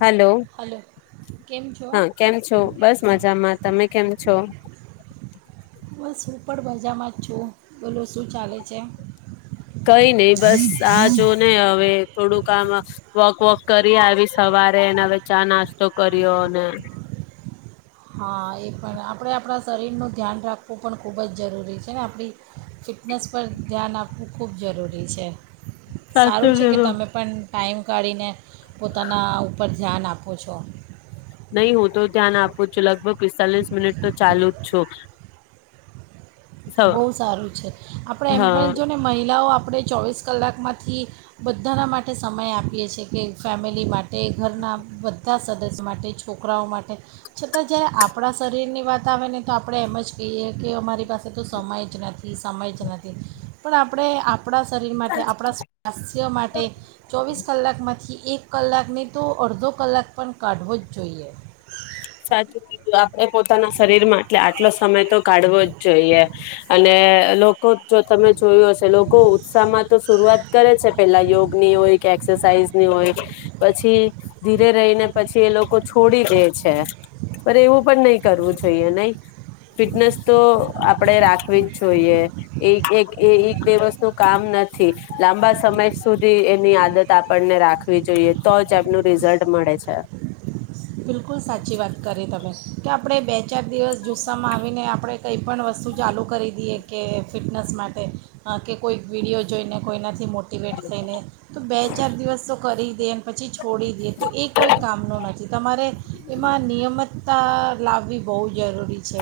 Hello hello કેમ છો હા કેમ છો બસ મજામાં તમે કેમ છો બસ હું પણર બજારમાં જ છું. બોલો શું ચાલે છે? કઈ નઈ બસ આ જો ને હવે થોડું કામ વોક વોક કરી આવી સવારે અને હવે ચા નાસ્તો કર્યો અને હા એ પણ આપણે આપણા શરીરનું ધ્યાન રાખવું પણ ખૂબ જ જરૂરી છે આપણી ફિટનેસ પર ધ્યાન આપવું ખૂબ જરૂરી છે સારું છે કે તમે પણ ટાઈમ કાઢીને પોતાના ઉપર ધ્યાન આપો છો. નહી હું તો ધ્યાન આપું છું લગભગ પિસ્તાલીસ મિનિટ તો ચાલુ જ છું. બહુ સારું છે આપણે હ એમ પણ જોને મહિલાઓ આપ આપણે ચોવીસ કલાકમાંથી બધાના માટે સમય આપીએ છીએ કે ફેમિલી માટે ઘરના બધા સદસ્ય માટે છોકરાઓ માટે છતાં જ્યારે આપણા શરીરની વાત આવે ને તો આપણે એમ જ કહીએ કે અમારી પાસે તે તો સમય જ નથી સમય જ નથી પણ આપણે આપ પણા શરીર માટે આપણા સ્વાસ્થ્યો માટે ચોવીસ કલાકમાંથી એક કલાકને તો અડધો કલાક પણ કાઢવો જ જોઈએ. સાચ કવા એ પોતાના શરીર માં એટલે આ એટલો સમય તો કાઢવો જ જોઈએ અને લોકો જો તમે જોયું હશે લોકો ઉત્સાહમાં તો શરૂઆત કરે છે પેલા યોગ ની હોય કે એક્સરસાઇઝની હોય પછી ધીરે રહીને પછી એ લોકો છોડી દે છે. પણ એવું પણ નહી કરવું જોઈએ નહી ફિટનેસ તો આપણેે રાખવી જ જોઈએ એક એક દિવસનું કામ નથી લાંબા સમય સુધી એની આદત આપણને રાખવી જોઈએ તો જ એમનું રિઝલ્ટ મળે છે. બિલકુલ સાચી વાત કરી તમે કે આપણે બે ચાર દિવસ જુસ્સામાં આવીને આપણે કંઈ પણ વસ્તુ ચાલુ કરી દઈએ કે ફિટનેસ માટે કે કોઈક વિડીયો જોઈને કોઈના થી મોટિવેટ થઈને તો બે ચાર દિવસ તો કરી દે પછી છોડી દેએ તો એ કોઈ કામનો નથી તમારે એમાં નિયમિતતા અ લાવવી બઉ જરૂરી. છે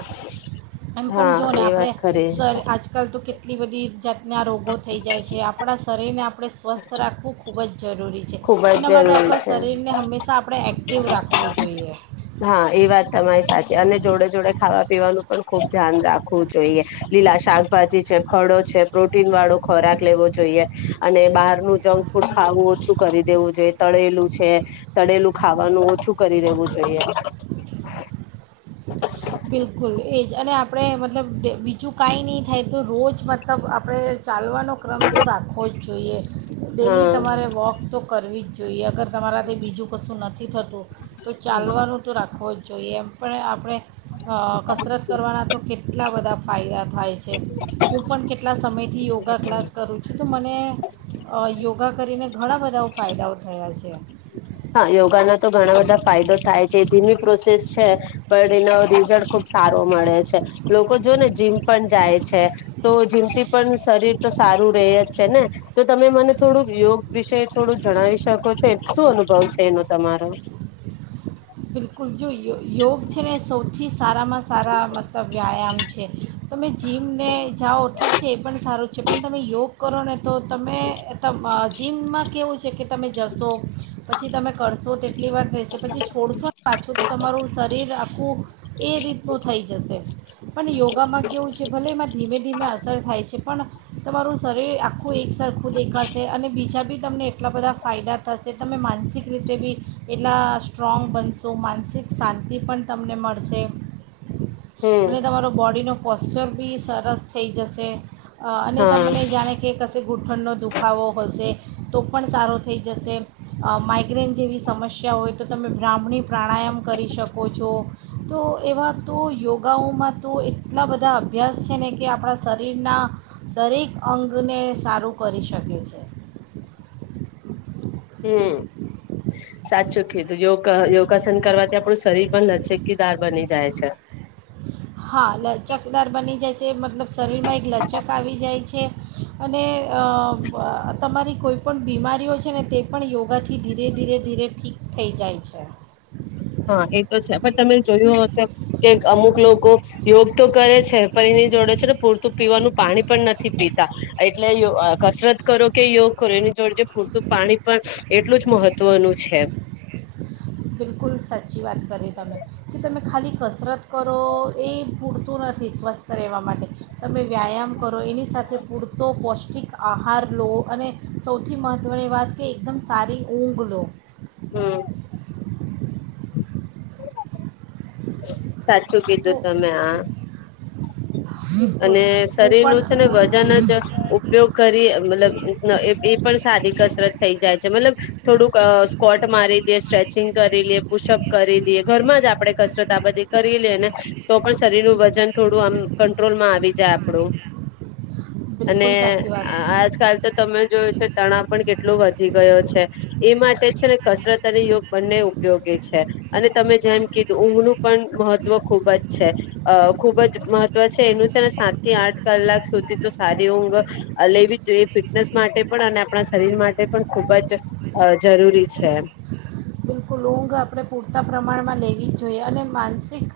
એમ પણ હા જો ને એ આપણે વાત ખરી સર આજકાલ તો કેટ. એટલી બધી જાત ના રોગો થઈ જાય છે આપણા શરીરને આપણે સ્વસ્થ રાખવું ખૂબ જ જરૂરી છે ખુબ એના જ માટે જરૂરી આપણો છે શરીરને હંમેશા આપણે એક્ટિવ રાખવું જોઈએ. હા એ વાત તમારી સાચી અને જોડે જોડે ખાવા પીવાનું પણ ખુબ ધ્યાન રાખવું જોઈએ લીલા શાકભાજી છે ફડો છે પ્રોટીન વાળો ખોરાક લેવો જોઈએ અને બહાર નું જંક ફૂડ ખાવું ઓછુ કરી દેવું જોઈએ તળેલું છે તળેલું ખાવાનું ઓછું કરી દેવું જોઈ. બિલકુલ એ જ અને આપણે મતલબ બીજું કાંઈ નહીં થાય તો રોજ મતલબ આપણે ચાલવાનો ક્રમ તો રાખો જ. જોઈએ. ડેલી હા તમારે વોક તો કરવી જ જોઈએ અગર તમારા તે બીજું કશું નથી થતું તો ચાલવાનું તો રાખવો જ. જોઈએ એમ પણ આપણે. અ કસરત કરવાના તો કેટલા બધા ફાયદા થાય છે હું પણ કેટલા કેટલા સમયથી યોગા ક્લાસ કરું છું તો મને અ યોગા કરીને ઘણા બધા ફાયદાઓ થયા છે. હા યોગાના તો ઘણા બધા ફાયદો થાય છે એ ધીમી પ્રોસેસ છે પણ એનો રિઝલ્ટ ખુબ સારો મળે છે લોકો જો ને જીમ પણ જાય છે તો જીમથી પણ શરીર તો સારું રહે જ છે ને તો તમે મને થોડુંક યોગ વિશે થોડુંક જણાવી શકો છો એક શુંન ભવ છે ન તમારો. બિલકુલ જો યો યોગ છે ને સૌથી. સારામાં સારા મતલબ વ્યાયામ. છે. તમે જીમ ને જાઓ ઠીક છે એ પણ સારું છે પણ તમે યોગ કરો ને. તો તમે ત જીમમાં કેવું છે કે તમે જશો પછી તમે કરશો તેટલી વાર રહેશે પછી છોડશો ને. પાછું તો તમારું શરીર અપ હુ એ રીતનો થઈ જશે પણ યોગામાં કેવું છે ભલે એમાં ધીમે ધીમે અસર થાય છે પણ તમારું શરીર આખું ખું એક સરખું દેખાશે અને બીજા બી તમને એટલા બધા ફાયદા થશે તમે માનસિક રીતે બી, એટલા સ્ટ્રોંગ બનશે. તો માનસિક શાંતિ પણ તમને મળશે, હમ અને તમારો બોડીનો પોશ્ચર બી સરસ થઈ જશે. અ અને હા તમને જાણે કે કશે ગુ ઠંનો દુખાવો હશે, તો પણ સારો થઈ જશે, માઇગ્રેન જેવી સમસ્યા હોય તો તમે બ્રાહ્મણી પ્રાણાયામ કરી શકો છો, તો એવા તો યોગાઓમાં તો એટલા બધા અભ્યાસ છે ને કે આપણા શરીરના, દરેક અંગને સારું કરી શકે છે. હમ, સાચું કીધું યોગ યોગાસન કરવાથી આપણું શરીર પણ નચકીદાર બની જાય છે. હા લચકદાર બની જાય છે મતલબ શરીરમાં એક લચક આવી જાય છે, અને અ તમારી કોઈ પણ બીમારીઓ છે ને તે પણ યોગાથી ધીરે ધીરે ધીરે ઠીક થઈ જાય છે. હા એ તો છે પણ તમે જોયું હશે, કે અમુક લોકો યોગ તો કરે છે પણ એની જોડે છે ને પૂરતું પીવાનું પાણી પણ નથી પીતા, એટલે કસરત કરો કે યોગ કરો એની જોડે પૂરતું પાણી પણ એટલું જ મહત્વનું છે. બિલકુલ સાચી વાત કરીએ તમે, કે તમે ખાલી કસરત કરો એ પૂરતું નથી સ્વસ્થ રહેવા માટે, તમે વ્યાયામ કરો એની સાથે પૂરતો પૌષ્ટિક આહાર લો અને, સૌથી મહત્ત્વની વાત કે એકદમ સારી ઊંઘ લો. હમ. [inaudible] સાચું તો કીધું તમે આ. બિલકુલ અને હું શરીર પણ નું છે ને વજન જ ઉપયોગ કરી મતલબ એ પણ સારી કસરત થઈ જાય. મતલબ, થોડુંક સ્કોટ મારી દેએ સ્ટ્રેચિંગ કરી લએ પુશઅપ કરી દઈએ ઘરમાં જ આપડણે કસરત આ બધી કરી લેએને તો, પણ શરીરનું વજન થોડું આમ ક ટ્રોલ માં આવી જાય આપડું. અને બિલકુલ સાચી વાત આજકાલ તો તમે જોય છે તણા પણ કેટલા એટલો વધી ગયો છે, એ માટે છે ને કસરત અને યોગ બંને ઉપયોગી છે, અને તમે જેમ કીધું ઊંઘનું પણ મહત્વ ખૂબ જ છે, અ ખૂબ જ મહત્વ છે એનું છે ને સાત થી આઠ કલાક સુધી તો સારી ઊંઘ લેવી જ જોઈએ ફિટનેસ માટે પણ અને આપણા શરીર માટે પણ ખૂબ જ જરૂરી છે. રોંગ આપણે પૂરતા પ્રમાણમાં લેવી જ જોઈએ અને માનસિક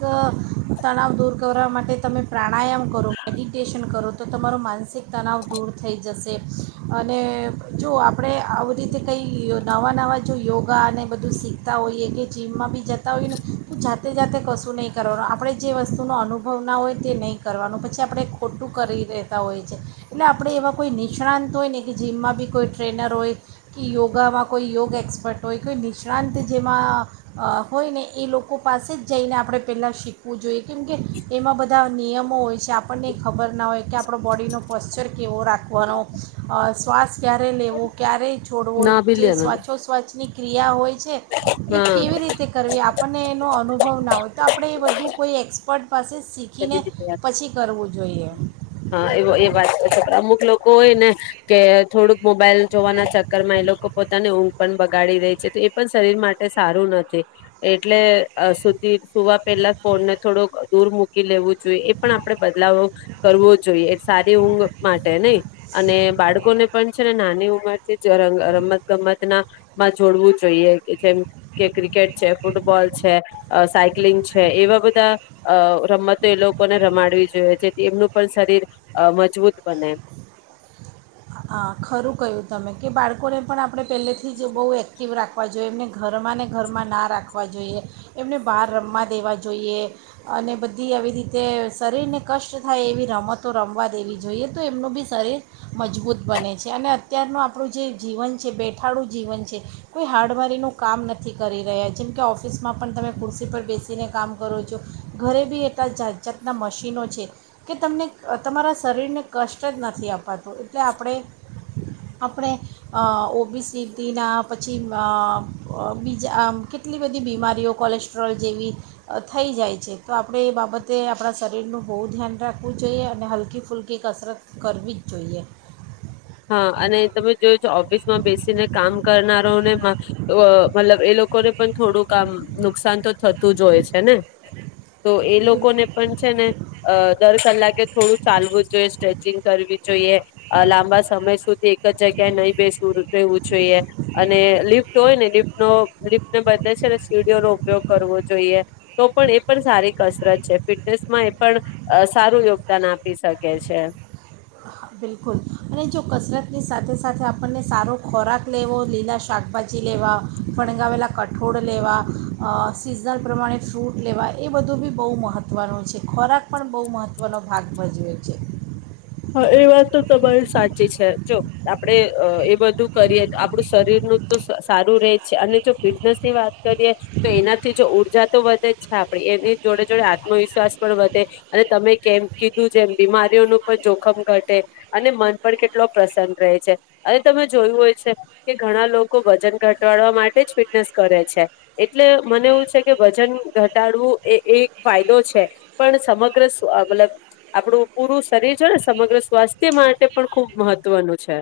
તણાવ દૂર કરવા માટે તમે પ્રાણાયામ કરો મેડિટેશન કરો તો તમારો માનસિક તણાવ દૂર થઈ જશે અને જો આપણે આવી રીતે કંઈ નવા નવા જો યોગા અને બધું શીખ ત ય કે ચીમ ભી જતા હોય ને તો જાતે તે જાતે કશું નહીં કરવાનું આપણે જે વસ્તુનો અનુભવ ના હોય તે નહીં કરવાનો પછી આપણે ખોટું કરી રહેતા હોય છે એટલે આપણે એવા કોઈ નિષ્ણાંત હોય ને કે જીમમાં બી કોઈ ટ્રેનર હોય કે યોગામાં કોઈ યોગ એક્સપર્ટ હોય કોઈ નિષ્ણાંત જેમાં હોય ને એ લોકો પાસે જ જઈને આપણે પહેલાં શીખવું જોઈએ કેમકે એમાં બધા નિયમો હોય છે આપણને ખબર ના હોય. કે આપણો બોડીનો પોશ્ચર કેવો રાખવાનો અ શ્વાસ્ ક્યારે લેવું ક્યારે છોડવો ના બી જે લેવાનું. સ્વાછોસ્વછની ક્રિયા હોય છે. એ કેવી રીતે કરવી આપણને એનો અનુભવ ના હોય તો આપણે એ બધું કોઈ એક્સપર્ટ પાસે શીખીને પછી કરવું જોઈએ હા એ એ વાતમુ લોકો હોય ને તે થોડુંક મોબાઈલ જોવાના ચક્કરમાં એ લોકો પોતાને ઊંઘ પણ બગાડી રેય છે તો એ પણ શરીર માટે સારું નથી એટલે અ સુધી સુવા પહેલા ફોનને થોડોક દૂર મૂક કી લેવું જોઈએ એ પણ આપડે બદલાવ કરવો જોઈએ એ સારી ઊંઘ માટે નઈ. અને બાળકોને પણ છે ને નાની ઉંમર [unintelligible] રમત ગમત ના માં જોડવું જોઈએ જેમ કે ક્રિકેટ છે ફૂટબોલ છે સાયક્લિંગ છે એવા બધા અ રમત એ લોકોને રમાડવી જોઈએ જેથી એમનું પણ શરીર મજબૂત બને. આ ખરું કહ્યું તમે કે બાળકોને પણ આપણે પહેલેથી જ બઉ એક્ટિવ રાખવા જોઈએ એમને ઘરમાં ને ઘરમાં ના રાખવા જોઈએ એમને બહાર રમવા દેવા જોઈએ અને બધી આવી રીતે શરીરને કષ્ટ થાય એવી રમતો રમવા દેવી જોઈએ તો એમનું બી શરીર મજબૂત બને છે અને અત્યારનું આપણું જે જીવન છે બેઠાડું જીવન છે કોઈ હાર્ડવેરીનું કામ નથી કરી રહ્યા જેમ કે ઓફિસમાં પણ તમે કુર્સી પર બેસીને કામ કરો છો ઘરે બી એટલા જાત જાતનાં મશીનો છે કે તમને તમારા શરીરને કષ્ટ જ નથી અપાતું એટલે આ પડે આપણે ઓ બી સી ટી ના પછી અ અમાં બીજા આમ કેટલી બધી બીમારીઓ કોલેસ્ટ્રોલ જેવી થઈ જાય છે તો આપડે એ બાબતે આપડા શરીરનું બહુ ધ્યાન રાખવું જોઈએ અને હલકી ફૂલકી કસરત કરવી જ જોઈએ. હા અને તમે જોય છો ઓફિસમાં બેસીને કામ કરનારોનેમાં એવો મતલબ એ લોકોને પણ થોડું આમ નુકસાન તો થતું જ હોય છે ને. તો એ બિલકુલ લોકોને પણ છે ને અ દર કલાક કે થોડું ચાલવું જોઈએ સ્ટ્રેચિંગ કરવી જોઈએ આ લાંબા સમય સુધી એક જગ્યાએ નહી બેસવું રહેવું જોઈએ અને લિફ્ટ હોય ને લિફ્ટ ન લિફ્ટને બદલે છે ને સીડીઓ નો ઉપયોગ કરવો જોઈએ તો પણ એ પણ સારી કસરત છે ફિટનેસમાં એ પણ અ સારું યોગદાન આપી શકે છે. બિલકુલ અને જો કસરતની સાથે સાથે આપણને સારો ખોરાક લેવો લીલા શાકભાજી લેવા ફણગાવેલા કઠોળ લેવા અ સિઝન પ્રમાણે ફ્રૂટ લેવા એ બધું બી બઉ મહત્ત્વનું છે ખોરાક પણ બઉ મહત્ત્વનો ભાગ ભજવે છે. હા એ વાત તો બલ સાચી છે જો આપ પડે અ એ બધું કરીએ આપડુ શરીરનું તો સારું રહે છે અને જો ફિટનેસની વાત કરીએ તો એનાથી જો ઊર્જા તો વધે જ છે આપડી એની જોડે જોડે આત્મવિશ્વાસ પણ વધે અને તમે કેમ કીધું જેમ બીમારીઓનું કોઈ જોખમ ઘટે અને મન પર કેટલો પ્રસન્ન રહે છે અને તમે જોયું હોય છે કે ઘણા લોકો વજન ઘટાડવા માટે જ ફિટનેસ કરે છે એટલે મને એવું છે કે વજન ઘટાડવું એ એ એક ફાયદો છે પણ સમગ્ર મતલબ આપડુ પુરુષ શરીર છે ને સમગ્ર સ્વાસ્થ્ય માટે પણ ખૂબ મહત્વનું છે.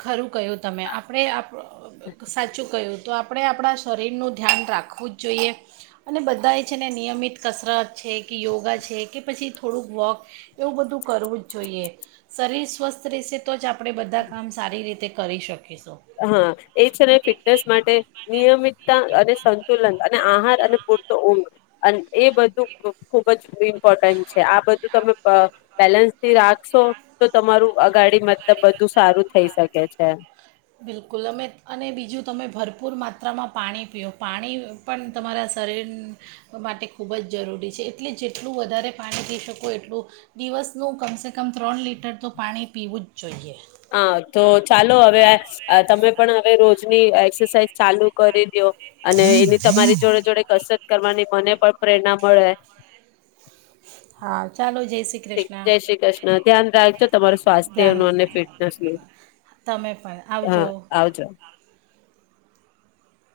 ખરું કહ્યું તમે આપણે આપ સાચું કહ્યું. તો આપડે આપડા શરીરનું ધ્યાન રાખવું જ જોઈએ અને બધા એ છે ને નિયમિત કસરત છે કે યોગા છે કે પછી થોડુંક વોક એવું બધું કરવું જ જોઈએ શરીર સ્વસ્થ રહેશે તો જ આપડે બધા કામ સારી રીતે કરી શક હા એ છે ને ફિટનેસ માટે નિયમિતતા અને સંતુલન અને આહાર અને પૂરતો ઊંઘ અં એ બધું ખુબ જ ઇમ્પોર્ટન્ટ છે આ બધું તમે બેલેન્સ થી રાખશો તો તમારું અગાડી મતલબ બધું સારું થઈ શકે છે. બિલકુલ અમે અને બીજું તમે ભરપૂર માત્રામાં પાણી પીઓ પાણી પણ તમારા શરીર માટે ખૂબ જ જરૂરી છે એટલી જેટલું વધારે પાણી પી શકો એટલું દિવસનું કમસેેકમ ત્રણ લીટર તો પાણી પીવું જ જોઈએ. હા તો ચાલો હવે આ તમે પણ હવે રોજની એક્સરસાઇઝ ચાલુ કરી દ્યો અને એની તમારી જોડે જોડે કસે કરવાની મને પણ પ્રેરણા મળે. હા ચાલો જેય જય શ્રી કૃષ્ણ. ધ્યાન રાખજો. તમારું ધ્યાન સ્વાસ્થ્યનું અને ફિટનેસનું. તમે પણ હા, આવજો આવજો.